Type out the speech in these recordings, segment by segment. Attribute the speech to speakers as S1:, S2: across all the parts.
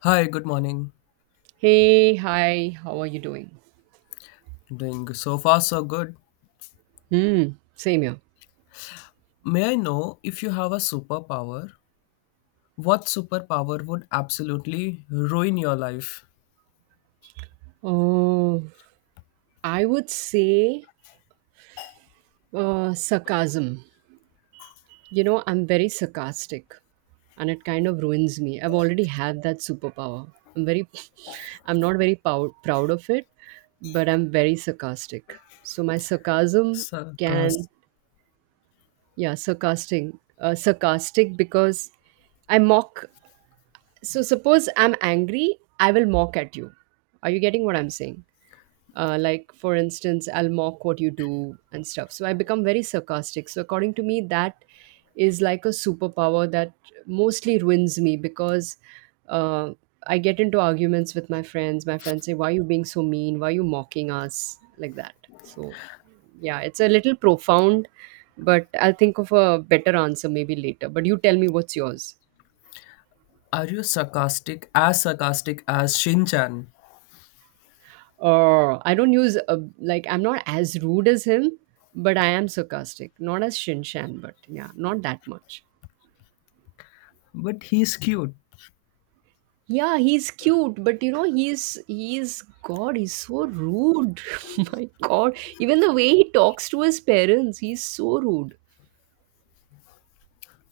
S1: Hi, good morning.
S2: Hey, hi, how are you doing?
S1: Doing so far so good.
S2: Hmm, same here.
S1: May I know if you have a superpower? What superpower would absolutely ruin your life?
S2: Oh, I would say sarcasm. You know, I'm very sarcastic and it kind of ruins me. I've already had that superpower. I'm very, I'm not proud of it, but I'm very sarcastic. So my sarcasm can,
S1: Sarcas.
S2: yeah, sarcastic, sarcastic because I mock. So suppose I'm angry, I will mock at you. Are you getting what I'm saying? Like for instance, I'll mock what you do and stuff, so I become very sarcastic. So according to me, that is like a superpower that mostly ruins me because uh, I get into arguments with my friends. My friends say, why are you being so mean? Why are you mocking us like that? So yeah, it's a little profound, but I'll think of a better answer maybe later. But you tell me, what's yours?
S1: Are you sarcastic? As sarcastic as Shin-chan.
S2: Oh, I don't use a like I'm not as rude as him, but I am sarcastic. Not as Shinshan, but yeah, not that much.
S1: But he's cute.
S2: Yeah, he's cute, but you know, he's God, he's so rude. My God, even the way he talks to his parents, he's so rude.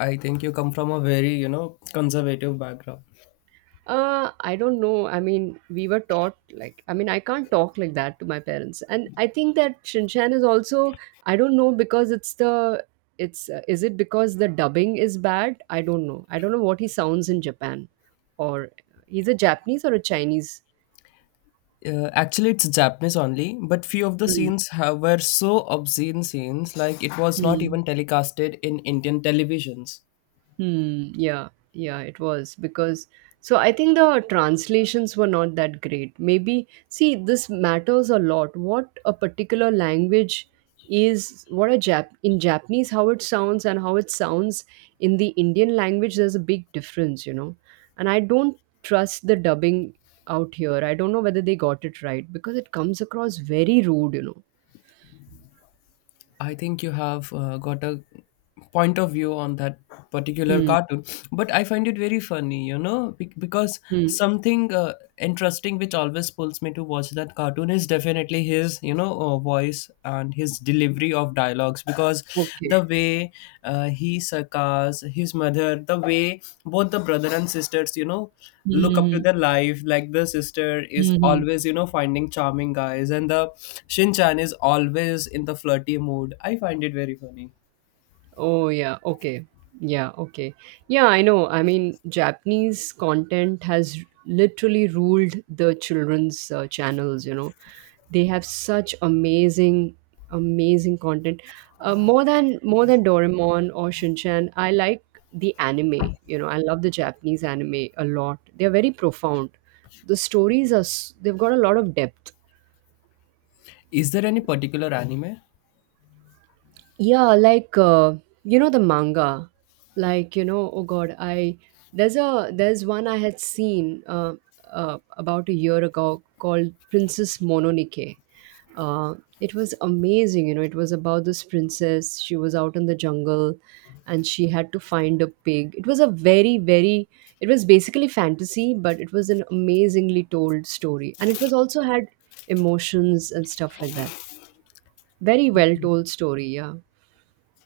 S1: I think you come from a very, conservative background.
S2: I don't know. I mean, we were taught like I mean, I can't talk like that to my parents, and I think that Shinchan is also I don't know, because it's the it's is it because the dubbing is bad? I don't know. I don't know what he sounds in Japan, or he's a Japanese or a Chinese.
S1: Actually, it's Japanese only, but few of the
S2: Hmm.
S1: scenes have, were so obscene scenes, like it was not
S2: Hmm.
S1: even telecasted in Indian televisions.
S2: Hmm. Yeah. Yeah. It was because so I think the translations were not that great. Maybe see, this matters a lot. What a particular language is, what a Japanese, how it sounds and how it sounds in the Indian language. There's a big difference, you know. And I don't trust the dubbing out here. I don't know whether they got it right, because it comes across very rude, you know.
S1: I think you have got a point of view on that particular
S2: Hmm.
S1: cartoon, but I find it very funny, because
S2: Hmm.
S1: something interesting which always pulls me to watch that cartoon is definitely his, voice and his delivery of dialogues because
S2: Okay.
S1: the way he succors his mother, the way both the brother and sisters, look up to
S2: Hmm.
S1: their life, like the sister is
S2: Hmm.
S1: always finding charming guys, and the Shinchan is always in the flirty mood. I find it very funny.
S2: Oh, yeah. Okay. Yeah. Okay. Yeah, I know. I mean, Japanese content has literally ruled the children's channels, you know. They have such amazing, amazing content. More than Doraemon or Shinchan, I like the anime, you know. I love the Japanese anime a lot. They're very profound. They've got a lot of depth.
S1: Is there any particular anime?
S2: Yeah, like you know, the manga, like you know, oh God, I there's a there's one I had seen about a year ago, called Princess Mononoke. Uh, it was amazing, you know. It was about this princess. She was out in the jungle, and she had to find a pig. It was a very very. It was basically fantasy, but it was an amazingly told story, and it was also had emotions and stuff like that. Very well told story, yeah.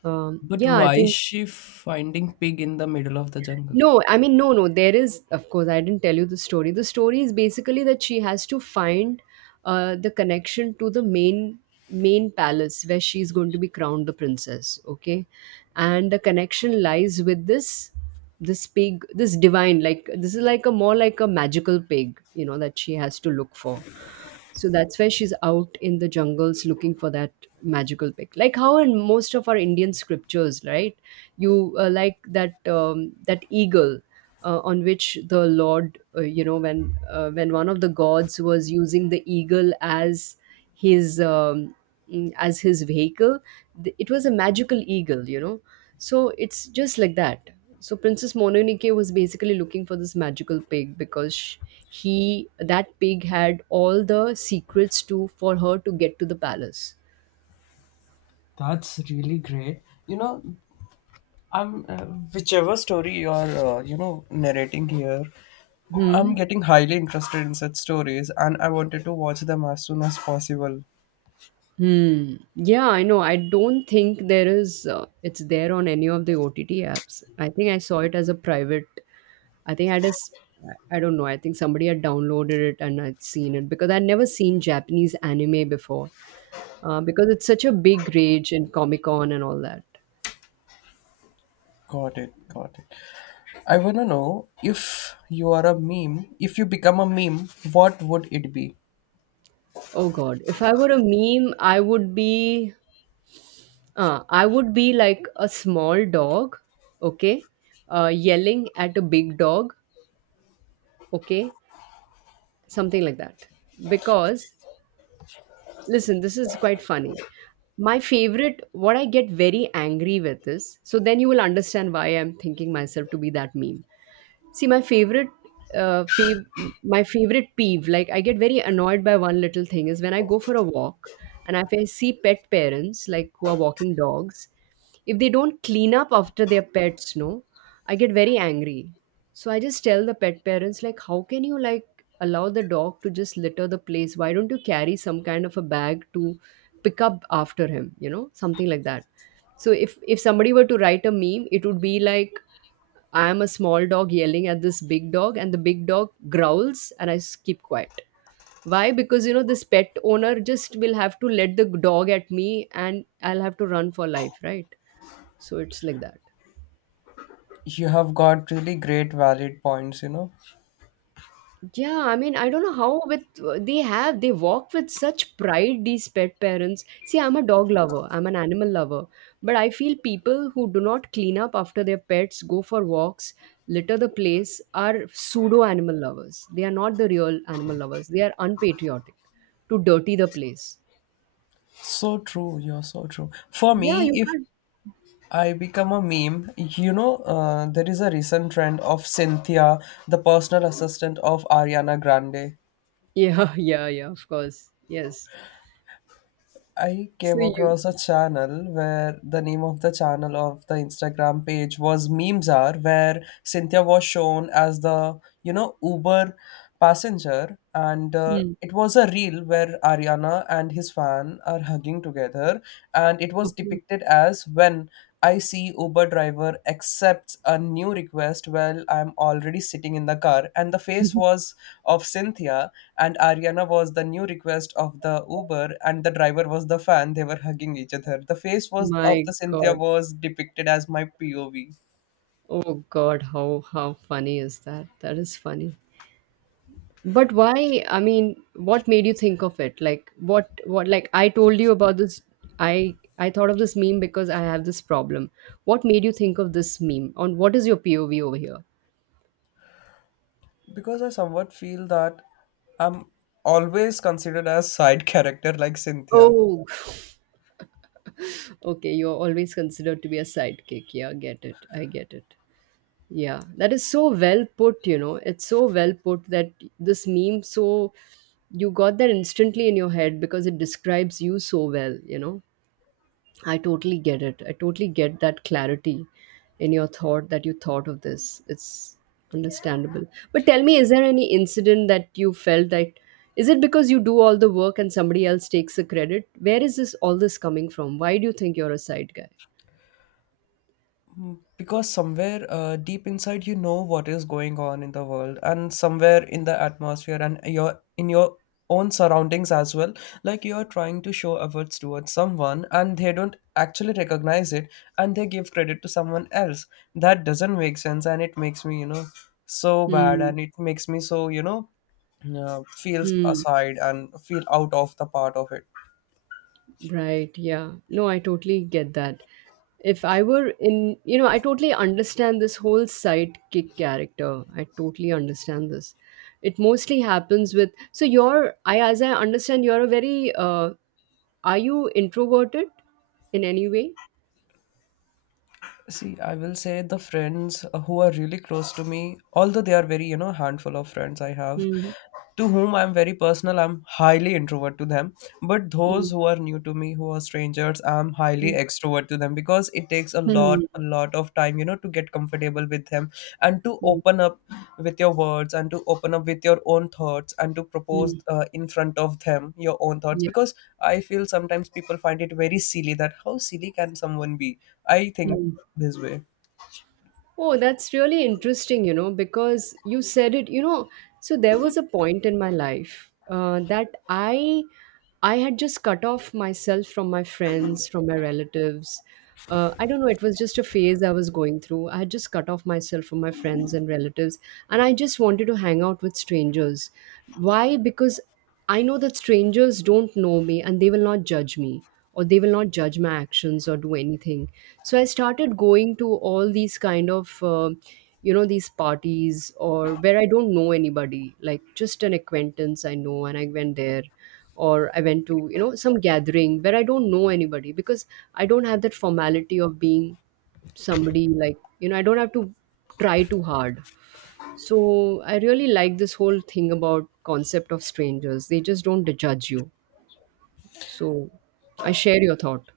S1: But
S2: Yeah, I
S1: why is
S2: think
S1: she finding pig in the middle of the jungle?
S2: no, I mean, no, no. There is, of course, I didn't tell you the story. The story is basically that she has to find the connection to the main palace where she's going to be crowned the princess. Okay, and the connection lies with this pig, this divine. Like, this is like a more like a magical pig, you know, that she has to look for. So that's why she's out in the jungles looking for that magical pig. Like how in most of our Indian scriptures, right? you Like that that eagle on which the lord you know, when one of the gods was using the eagle as his as his vehicle, it was a magical eagle, you know. So it's just like that. So Princess Mononoke was basically looking for this magical pig because sh- he that pig had all the secrets to for her to get to the palace.
S1: That's really great, you know. I'm Whichever story you're, narrating here, I'm
S2: Hmm.
S1: getting highly interested in such stories, and I wanted to watch them as soon as possible.
S2: Hmm. Yeah, I know. I don't think there is. It's there on any of the OTT apps. I think I saw it as a private. I think I just. I don't know. I think somebody had downloaded it and I'd seen it, because I'd never seen Japanese anime before. Because it's such a big rage in Comic Con and all that.
S1: Got it, got it. I wanna know, if you are a meme, if you become a meme, what would it be?
S2: Oh God! If I were a meme, I would be. I would be like a small dog. Okay. Yelling at a big dog. Okay. Something like that because listen, this is quite funny. My favorite, what I get very angry with is, so then you will understand why I'm thinking myself to be that meme. See, my favorite, uh, fav- my favorite peeve, like I get very annoyed by one little thing is when I go for a walk and if I see pet parents, like who are walking dogs, if they don't clean up after their pets, no, I get very angry. So I just tell the pet parents, like, how can you like allow the dog to just litter the place? Why don't you carry some kind of a bag to pick up after him? You know, something like that. So if somebody were to write a meme, it would be like I am a small dog yelling at this big dog, and the big dog growls, and I keep quiet. Why? Because you know, this pet owner just will have to let the dog at me, and I'll have to run for life, right? So it's like that.
S1: You have got really great valid points, you know.
S2: Yeah, I mean, I don't know how with they walk with such pride, these pet parents. See, I'm a dog lover. I'm an animal lover. But I feel people who do not clean up after their pets, go for walks, litter the place are pseudo animal lovers. They are not the real animal lovers. They are unpatriotic to dirty the place.
S1: So true, you're so true. For
S2: Yeah,
S1: me,
S2: you
S1: if
S2: can't.
S1: I become a meme, you know, there is a recent trend of Cynthia, the personal assistant of Ariana Grande.
S2: Yeah, yeah, yeah, of course. Yes.
S1: I
S2: So
S1: came
S2: you
S1: across a channel where the name of the channel of the Instagram page was Memes Are, where Cynthia was shown as the, you know, Uber passenger. And
S2: hmm.
S1: it was a reel where Ariana and his fan are hugging together. And it was
S2: Okay.
S1: depicted as, when I see Uber driver accepts a new request while I'm already sitting in the car, and the face was of Cynthia, and Ariana was the new request of the Uber, and the driver was the fan. They were hugging each other. The face was of
S2: My
S1: the Cynthia
S2: God.
S1: was depicted as my POV,
S2: Oh God, how funny is that? That is funny. But why? I mean, what made you think of it? Like what like I told you about this I thought of this meme because I have this problem. What made you think of this meme? On what is your POV over here?
S1: because I somewhat feel that I'm always considered as side character, like Cynthia.
S2: Oh, okay, you're always considered to be a sidekick. Yeah, get it. I get it. Yeah, that is so well put, you know. It's so well put that this meme so you got that instantly in your head because it describes you so well, you know. I totally get it. I totally get that clarity in your thought that you thought of this. It's understandable. But tell me, is there any incident that you felt that is it because you do all the work and somebody else takes the credit? Where is this all this coming from? Why do you think you're a side guy?
S1: Because somewhere deep inside, you know what is going on in the world, and somewhere in the atmosphere, and your in your own surroundings as well. Like, you are trying to show efforts towards someone, and they don't actually recognize it, and they give credit to someone else. That doesn't make sense, and it makes me, you know, so bad,
S2: Hmm.
S1: and it makes me so, feels
S2: Hmm.
S1: aside and feel out of the part of it.
S2: Right, yeah. No, I totally get that. If I were in, you know, I totally understand this whole sidekick character. I totally understand this. It mostly happens with, so you're, I, as I understand, you're a very, are you introverted in any way?
S1: See, I will say, the friends who are really close to me, although they are very, you know, handful of friends I have,
S2: Mm-hmm.
S1: to whom I'm very personal, I'm highly introvert to them. But those
S2: Mm-hmm.
S1: who are new to me, who are strangers, I'm highly extrovert to them, because it takes a lot,
S2: Mm-hmm.
S1: a lot of time, you know, to get comfortable with them and to open up with your words, and to open up with your own thoughts, and to propose
S2: Mm-hmm.
S1: in front of them your own thoughts,
S2: Yeah.
S1: because I feel sometimes people find it very silly, that how silly can someone be? I think this way.
S2: Oh, that's really interesting, you know, because you said it, you know, so there was a point in my life that I had just cut off myself from my friends, from my relatives. I don't know, it was just a phase I was going through. I had just cut off myself from my friends and relatives, and I just wanted to hang out with strangers. Why? Because I know that strangers don't know me and they will not judge me, or they will not judge my actions or do anything. So I started going to all these kind of you know, these parties or where I don't know anybody, like just an acquaintance I know and I went there, or I went to, you know, some gathering where I don't know anybody, because I don't have that formality of being somebody, like, you know, I don't have to try too hard. So I really like this whole thing about concept of strangers, they just don't judge you. So I share your thought.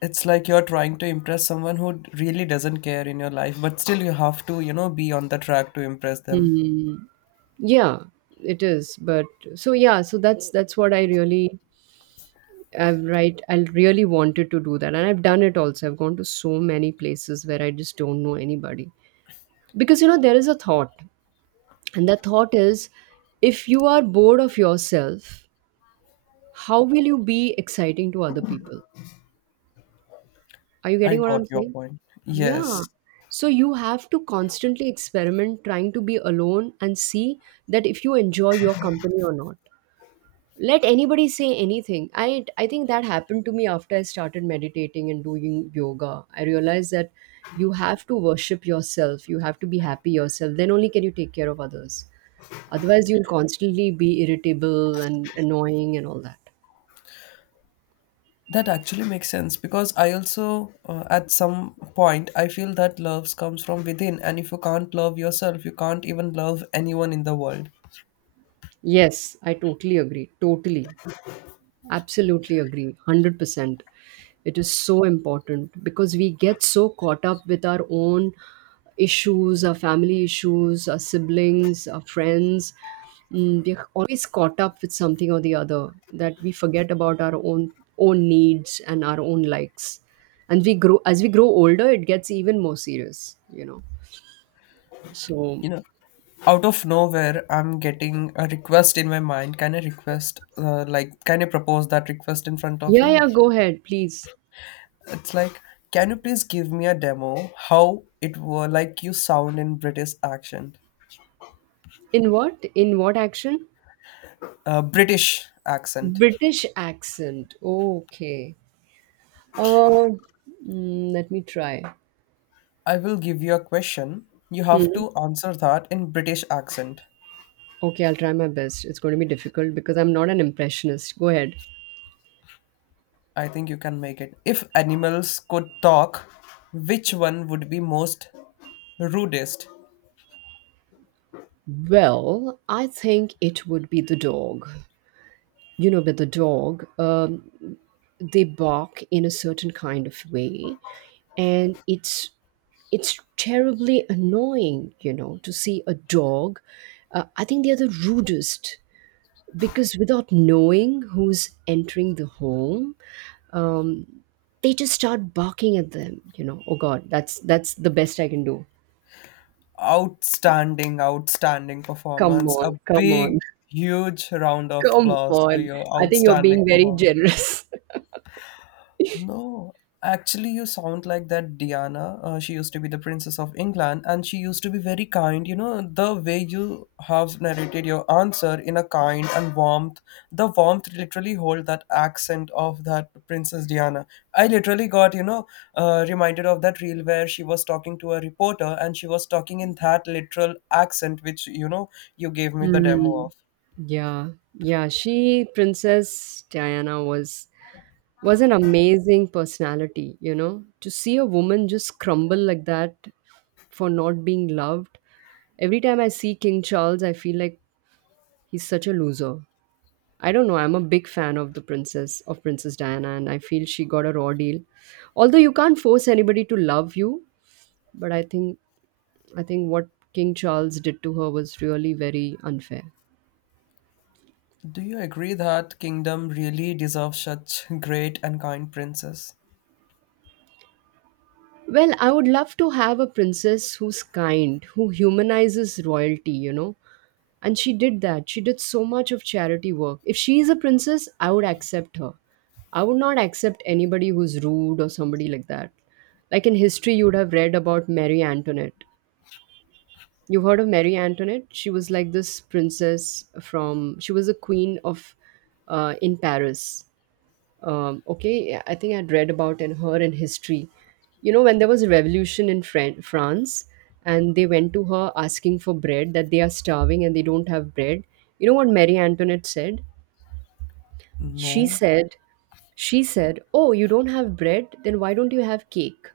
S1: It's like you're trying to impress someone who really doesn't care in your life, but still you have to, you know, be on the track to impress them.
S2: Hmm. Yeah, it is. But so yeah, so that's what I really I really wanted to do that. And I've done it also. I've gone to so many places where I just don't know anybody. Because you know, there is a thought. And that thought is, if you are bored of yourself, how will you be exciting to other people? Are you
S1: I
S2: getting what
S1: got
S2: I'm
S1: your
S2: saying?
S1: point.
S2: Yeah.
S1: Yes.
S2: So you have to constantly experiment trying to be alone and see that if you enjoy your company or not. Let anybody say anything. I think that happened to me after I started meditating and doing yoga. I realized that you have to worship yourself, you have to be happy yourself, then only can you take care of others. Otherwise you'll constantly be irritable and annoying and all that.
S1: That actually makes sense, because I also, at some point, I feel that love comes from within. And if you can't love yourself, you can't even love anyone in the world.
S2: Yes i totally agree totally Absolutely agree. 100%. It is so important because we get so caught up with our own issues, our family issues, our siblings, our friends. We're always caught up with something or the other that we forget about our own needs and our own likes. And we grow as we grow older, it gets even more serious, you know.
S1: You
S2: So
S1: know, out of nowhere, I'm getting a request in my mind. Can I request, like, can I propose that request in front of
S2: yeah,
S1: you?
S2: yeah, go ahead, please.
S1: It's like, can you please give me a demo how it were like you sound in British accent?
S2: In what? In what action?
S1: British accent.
S2: British accent. Okay. Uh, Let me try.
S1: I will give you a question. You have
S2: Hmm.
S1: to answer that in British accent.
S2: Okay, I'll try my best. It's going to be difficult because I'm not an impressionist. Go ahead.
S1: I think you can make it. If animals could talk, which one would be most rudest?
S2: Well, I think it would be the dog. You know, with the dog, they bark in a certain kind of way, and it's terribly annoying. You know, to see a dog. I think they are the rudest because without knowing who's entering the home, um, they just start barking at them, you know. Oh god, that's the best I can do.
S1: Outstanding, outstanding
S2: Come
S1: performance. A
S2: on, come on.
S1: big, huge round of
S2: Come
S1: applause
S2: on.
S1: to your
S2: I think you're
S1: outstanding
S2: being very
S1: performance.
S2: generous.
S1: No, actually, you sound like that Diana. She used to be the Princess of England, and she used to be very kind. You know, the way you have narrated your answer in a kind and warmth, the warmth literally hold that accent of that Princess Diana. I literally got, you know, reminded of that reel where she was talking to a reporter, and she was talking in that literal accent, which, you know, you gave me the demo
S2: Hmm.
S1: of.
S2: Yeah, yeah, she, Princess Diana, was an amazing personality. You know, to see a woman just crumble like that for not being loved. Every time I see King Charles, I feel like he's such a loser. I don't know. I'm a big fan of the princess of Princess Diana, and I feel she got a raw deal. Although you can't force anybody to love you, but I think what King Charles did to her was really very unfair.
S1: Do you agree that Kingdom really deserves such great and kind princess?
S2: Well, I would love to have a princess who's kind, who humanizes royalty, you know. And she did that. She did so much of charity work. If she is a princess, I would accept her. I would not accept anybody who's rude or somebody like that. Like in history, you would have read about Mary Antoinette. You've heard of Mary Antoinette? She was like this princess from, she was a queen of, in Paris. Okay, I think I'd read about in her in history. You know, when there was a revolution in France, and they went to her asking for bread, that they are starving and they don't have bread. You know what Mary Antoinette said? She
S1: No.
S2: said, she said, oh, you don't have bread? Then why don't you have cake?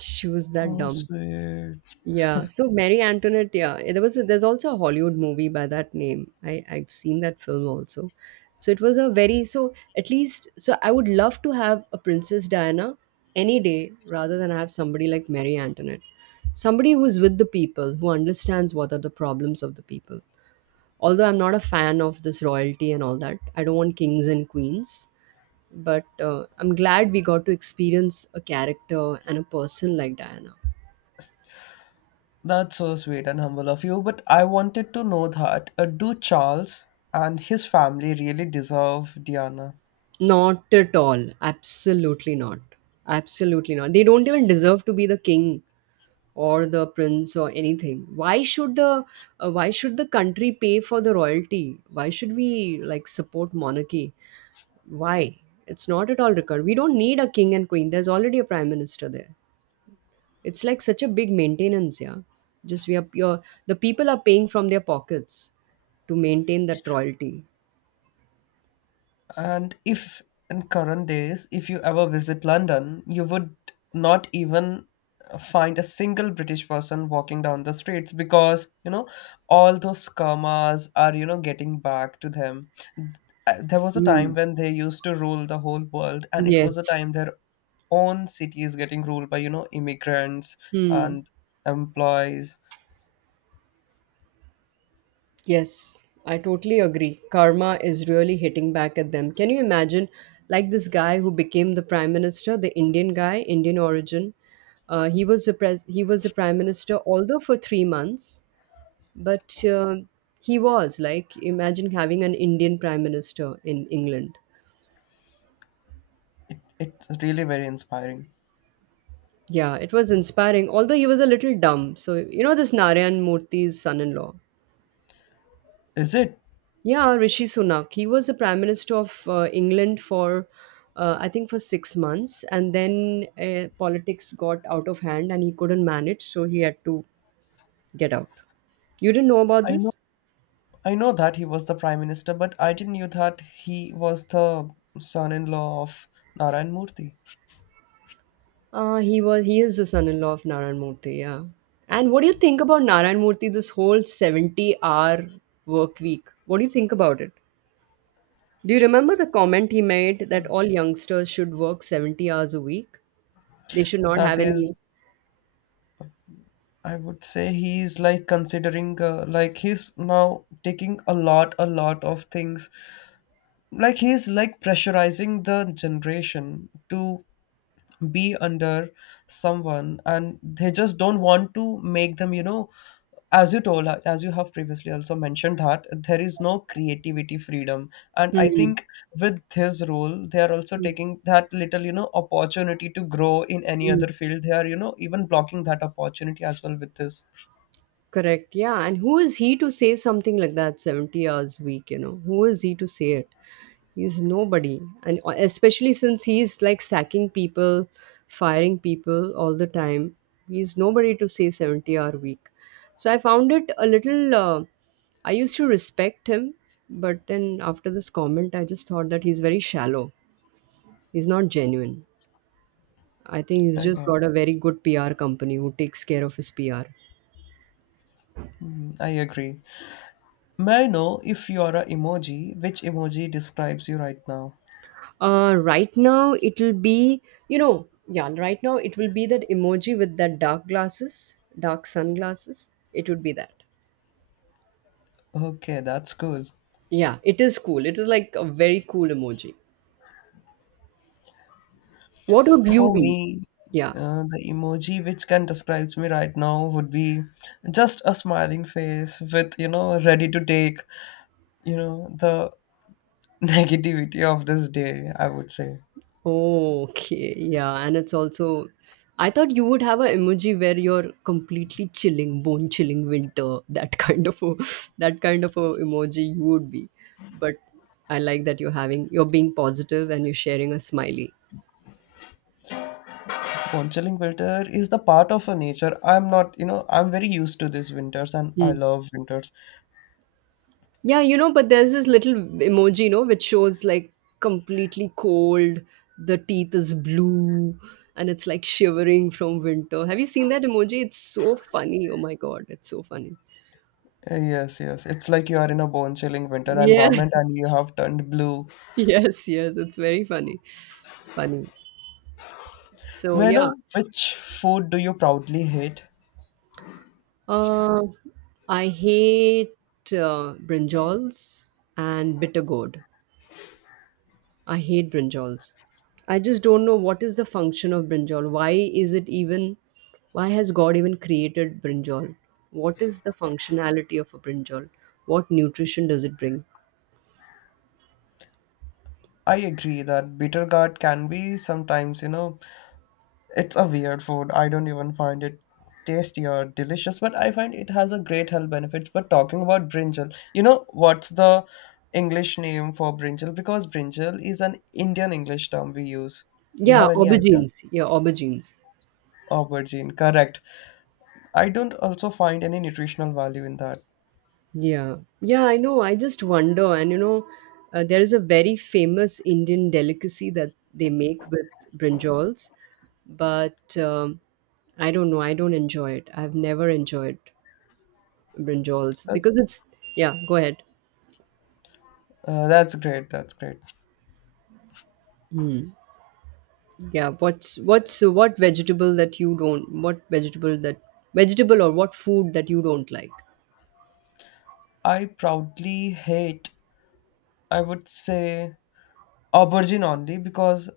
S2: She was that
S1: So
S2: dumb.
S1: sweet.
S2: Yeah, so Mary Antoinette, yeah, there was there's also a Hollywood movie by that name. I've seen that film also. So it was a very so at least so I would love to have a Princess Diana any day rather than have somebody like Mary Antoinette. Somebody who's with the people, who understands what are the problems of the people. Although I'm not a fan of this royalty and all that. I don't want kings and queens, but I'm glad we got to experience a character and a person like Diana.
S1: That's so sweet and humble of you. But I wanted to know that do Charles and his family really deserve Diana?
S2: Not at all. Absolutely not. Absolutely not. They don't even deserve to be the king or the prince or anything. Why should the country pay for the royalty? Why should we like support monarchy? Why? It's not at all required. We don't need a king and queen. There's already a prime minister there. It's like such a big maintenance, yeah. Just we are your The people are paying from their pockets to maintain that royalty.
S1: And if in current days, if you ever visit London, you would not even find a single British person walking down the streets, because, you know, all those scammers are, you know, getting back to them. There was a
S2: Hmm.
S1: time when they used to rule the whole world, and it was a
S2: Yes.
S1: time their own city is getting ruled by, you know, immigrants
S2: Hmm.
S1: and employees.
S2: Yes, I totally agree. Karma is really hitting back at them. Can you imagine, like this guy who became the prime minister, the Indian guy, Indian origin? He was a he was a prime minister, although for 3 months, but he was like, imagine having an Indian prime minister in England.
S1: It, it's really very inspiring.
S2: Yeah, it was inspiring. Although he was a little dumb. So you know this Narayan Murthy's son-in-law.
S1: Is it?
S2: Yeah, Rishi Sunak. He was the Prime Minister of England for, I think, for 6 months, and then politics got out of hand, and he couldn't manage, so he had to get out. You didn't know about
S1: I know.
S2: this?
S1: I know that he was the prime minister, but I didn't know that he was the son-in-law of Narayan Murthy.
S2: He was. He is the son-in-law of Narayan Murthy. Yeah. And what do you think about Narayan Murthy? This whole 70-hour work week. What do you think about it? Do you remember the comment he made that all youngsters should work 70 hours a week? They should not
S1: That
S2: have
S1: is,
S2: any.
S1: I would say, he's like considering, like, he's now taking a lot of things. Like, he's like pressurizing the generation to be under someone, and they just don't want to make them, you know, as you told, as you have previously also mentioned, that there is no creativity freedom. And I
S2: Hmm.
S1: think with this role, they are also taking that little, you know, opportunity to grow in any
S2: Hmm.
S1: other field. They are, you know, even blocking that opportunity as well with this.
S2: Correct. Yeah. And who is he to say something like that? 70 hours a week? You know, who is he to say it? He's nobody. And especially since he's like sacking people, firing people all the time, he's nobody to say 70-hour week. So I found it a little, I used to respect him, but then after this comment, I just thought that he's very shallow. He's not genuine. I think he's
S1: I
S2: just
S1: got,
S2: got a very good PR company who takes care of his PR.
S1: I agree. May I know, if you are a emoji, which emoji describes you right now?
S2: Right now it'll be, you know, yeah, right now it will be that emoji with that dark glasses, dark sunglasses. It would be that.
S1: Okay, that's cool.
S2: Yeah, it is cool. It is like a very cool emoji. What would you
S1: For
S2: be?
S1: me,
S2: Yeah.
S1: the emoji which can describes me right now would be just a smiling face with, you know, ready to take, you know, the negativity of this day, I would say.
S2: Oh, okay. Yeah, and it's also I thought you would have an emoji where you're completely chilling, bone chilling winter, that kind of a that kind of a emoji you would be. But I like that you're being positive and you're sharing a smiley.
S1: Conchilling winter is the part of a nature. I'm not, you know, I'm very used to these winters, and I
S2: Hmm.
S1: love winters.
S2: Yeah, you know, but there's this little emoji, you know, which shows like completely cold, the teeth is blue, and it's like shivering from winter. Have you seen that emoji? It's so funny. Oh my god, it's so funny.
S1: Yes, yes. It's like you are in a bone chilling winter
S2: Yeah,
S1: environment, and you have turned blue.
S2: yes, yes, it's very funny. It's funny. So
S1: May I
S2: yeah,
S1: know which food do you proudly hate?
S2: uh, I hate brinjals and bitter gourd. I hate brinjals. I just don't know what is the function of brinjal. Why is it even? Why has God even created brinjal? What is the functionality of a brinjal? What nutrition does it bring?
S1: I agree that bitter gourd can be sometimes, you know, it's a weird food. I don't even find it tasty or delicious, but I find it has a great health benefits. But talking about brinjal, you know what's the English name for brinjal? Because brinjal is an Indian English term we use. You
S2: Yeah,
S1: have any idea?
S2: aubergines. Yeah, aubergines.
S1: Aubergine, correct. I don't also find any nutritional value in that.
S2: Yeah, yeah, I know. I just wonder, and you know, there is a very famous Indian delicacy that they make with brinjals, but I don't know. I don't enjoy it. I've never enjoyed brinjals
S1: That's
S2: because it's... yeah, go ahead.
S1: that's great. That's great.
S2: Hmm. Yeah, what's what vegetable that you don't... what vegetable that vegetable or what food that you don't like?
S1: I proudly hate. I would say aubergine only, because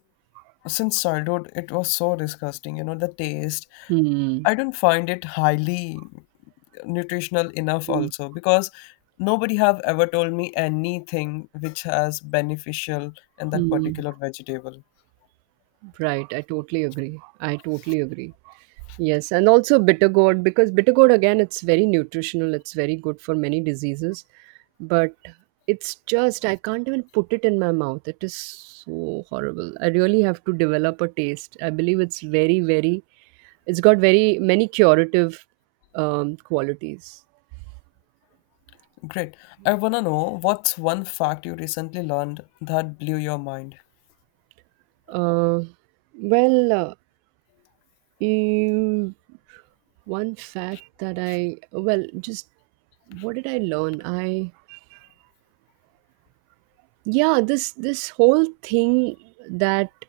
S1: since childhood it was so disgusting. You know the taste,
S2: Hmm.
S1: I don't find it highly nutritional enough
S2: Hmm.
S1: also, because nobody have ever told me anything which has beneficial in that
S2: Hmm.
S1: particular vegetable.
S2: Right, I totally agree, yes, and also bitter gourd, because bitter gourd again it's very nutritional, it's very good for many diseases, but it's just I can't even put it in my mouth. It is so horrible. I really have to develop a taste. I believe it's very it's got very many curative qualities.
S1: Great. I wanna know, what's one fact you recently learned that blew your mind.
S2: Uh, well, uh, you, One fact that I well, just what did I learn? I Yeah, this whole thing that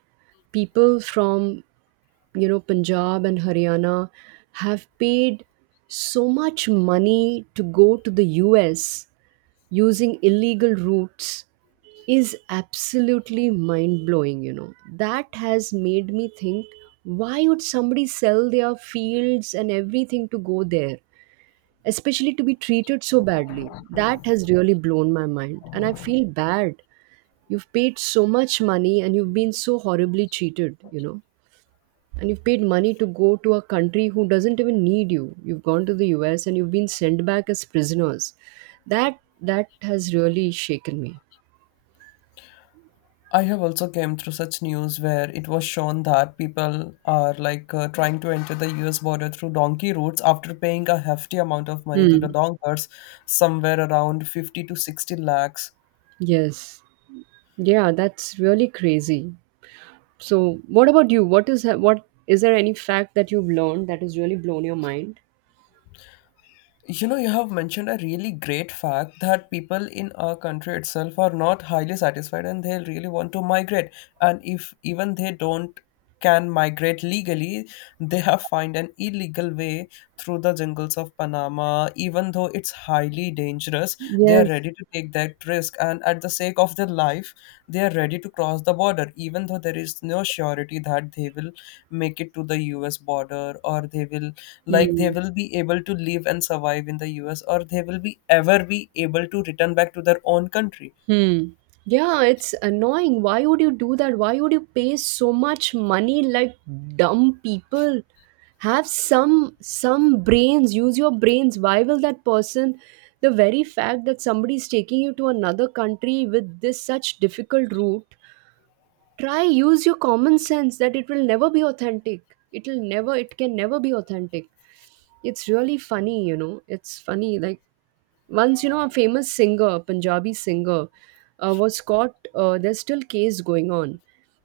S2: people from, you know, Punjab and Haryana have paid so much money to go to the US using illegal routes is absolutely mind blowing. You know, that has made me think, why would somebody sell their fields and everything to go there, especially to be treated so badly? That has really blown my mind and I feel bad. You've paid so much money and you've been so horribly cheated, you know. And you've paid money to go to a country who doesn't even need you. You've gone to the US and you've been sent back as prisoners. That has really shaken me.
S1: I have also came through such news where it was shown that people are like trying to enter the US border through donkey routes, after paying a hefty amount of money to the
S2: Hmm.
S1: donkers, somewhere around 50 to 60 lakhs.
S2: Yes. Yeah, that's really crazy. So, what about you? What is what is... there any fact that you've learned that has really blown your mind?
S1: You know, you have mentioned a really great fact that people in our country itself are not highly satisfied, and they really want to migrate. And if even they don't can migrate legally, they have find an illegal way through the jungles of Panama. Even though it's highly dangerous, they are
S2: Yes.
S1: ready to take that risk. And at the sake of their life, they are ready to cross the border, even though there is no surety that they will make it to the US border, or they will, like, they
S2: Hmm.
S1: will be able to live and survive in the US, or they will be ever be able to return back to their own country.
S2: Hmm. Yeah, it's annoying. Why would you do that? Why would you pay so much money like dumb people? Have some brains, use your brains. Why will that person... the very fact that somebody is taking you to another country with this such difficult route, try use your common sense that it will never be authentic. It can never be authentic. It's really funny, you know. It's funny like once, you know, a famous singer, Punjabi singer, was caught. There's still case going on.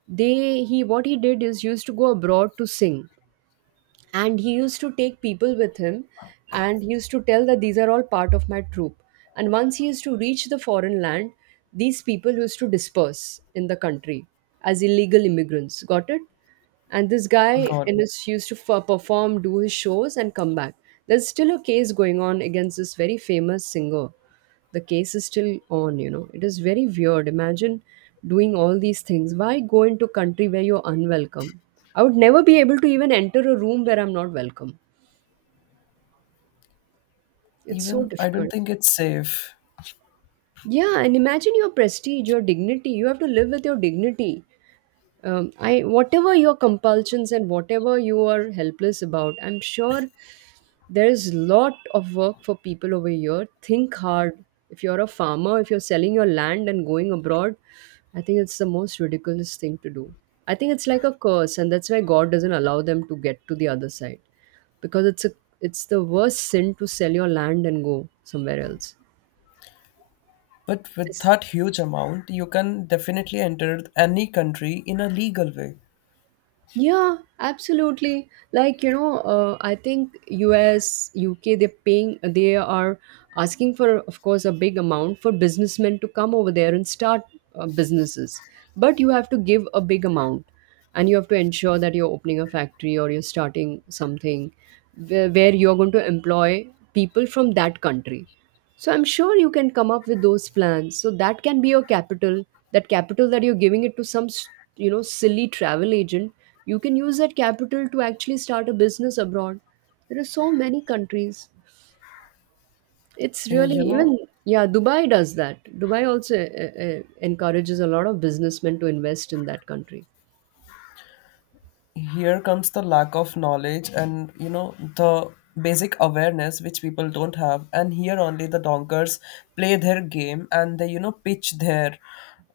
S2: They He, what he did is used to go abroad to sing, and he used to take people with him, and he used to tell that these are all part of my troupe. And once he used to reach the foreign land, these people used to disperse in the country as illegal immigrants. Got it? And this guy
S1: God,
S2: used to perform, do his shows, and come back. There's still a case going on against this very famous singer. The case is still on, you know. It is very weird. Imagine doing all these things. Why go into a country where you're unwelcome? I would never be able to even enter a room where I'm not welcome. It's so
S1: even I don't
S2: difficult.
S1: think it's safe.
S2: Yeah, and imagine your prestige, your dignity. You have to live with your dignity. I, whatever your compulsions and whatever you are helpless about, I'm sure there is lot of work for people over here. Think hard. If you're a farmer, if you're selling your land and going abroad, I think it's the most ridiculous thing to do. I think it's like a curse, and that's why God doesn't allow them to get to the other side because it's the worst sin to sell your land and go somewhere else.
S1: But with
S2: It's
S1: that huge amount, you can definitely enter any country in a legal way.
S2: Yeah, absolutely. Like, you know, I think US, UK, they are asking for, of course, a big amount for businessmen to come over there and start businesses. But you have to give a big amount and you have to ensure that you're opening a factory or you're starting something where you're going to employ people from that country. So I'm sure you can come up with those plans. So that can be your capital. That capital that you're giving it to some, you know, silly travel agent, you can use that capital to actually start a business abroad. There are so many countries. It's
S1: Uh,
S2: really
S1: You know,
S2: even Yeah, Dubai does that. Dubai also encourages a lot of businessmen to invest in that country.
S1: Here comes the lack of knowledge, and you know the basic awareness which people don't have, and here only the donkers play their game, and they, you know, pitch their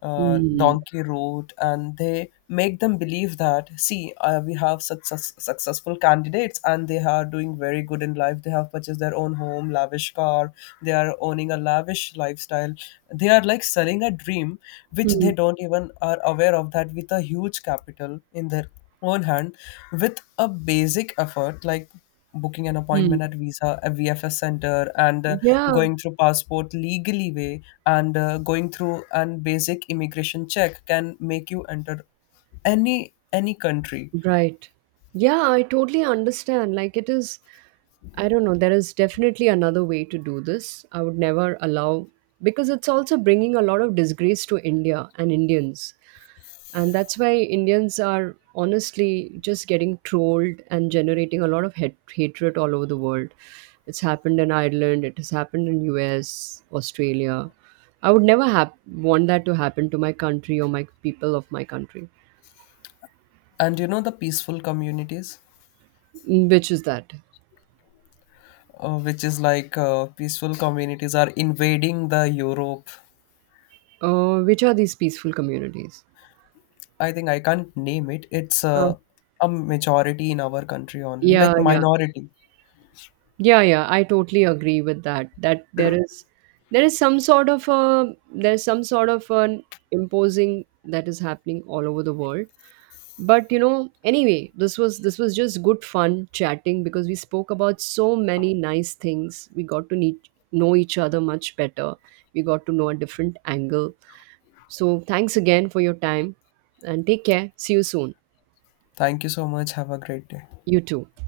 S2: Hmm.
S1: donkey route, and they make them believe that, see, we have such such successful candidates, and they are doing very good in life, they have purchased their own home, lavish car, they are owning a lavish lifestyle, they are like selling a dream, which
S2: Hmm.
S1: they don't even are aware of, that with a huge capital in their one hand, with a basic effort like booking an
S2: Hmm.
S1: appointment at Visa, a VFS center, and
S2: Yeah.
S1: going through passport legally way, and going through an basic immigration check, can make you enter any country.
S2: Right. Yeah, I totally understand. Like, it is, I don't know, there is definitely another way to do this. I would never allow, because it's also bringing a lot of disgrace to India and Indians. And that's why Indians are honestly just getting trolled and generating a lot of hatred all over the world. It's happened in Ireland, it has happened in US, Australia. I would never want that to happen to my country or my people of my country,
S1: And you know the peaceful communities,
S2: which is that.
S1: which is like peaceful communities are invading the Europe.
S2: Which are these peaceful communities?
S1: I think I can't name it. It's
S2: Uh,
S1: a majority in our country only,
S2: yeah,
S1: like minority.
S2: yeah. I totally agree with that. That there is some sort of a there's some sort of an imposing that is happening all over the world. But you know, anyway, this was just good fun chatting because we spoke about so many nice things. We got to know each other much better. We got to know a different angle. So thanks again for your time, and take care. See you soon.
S1: Thank you so much. Have a great day.
S2: You too.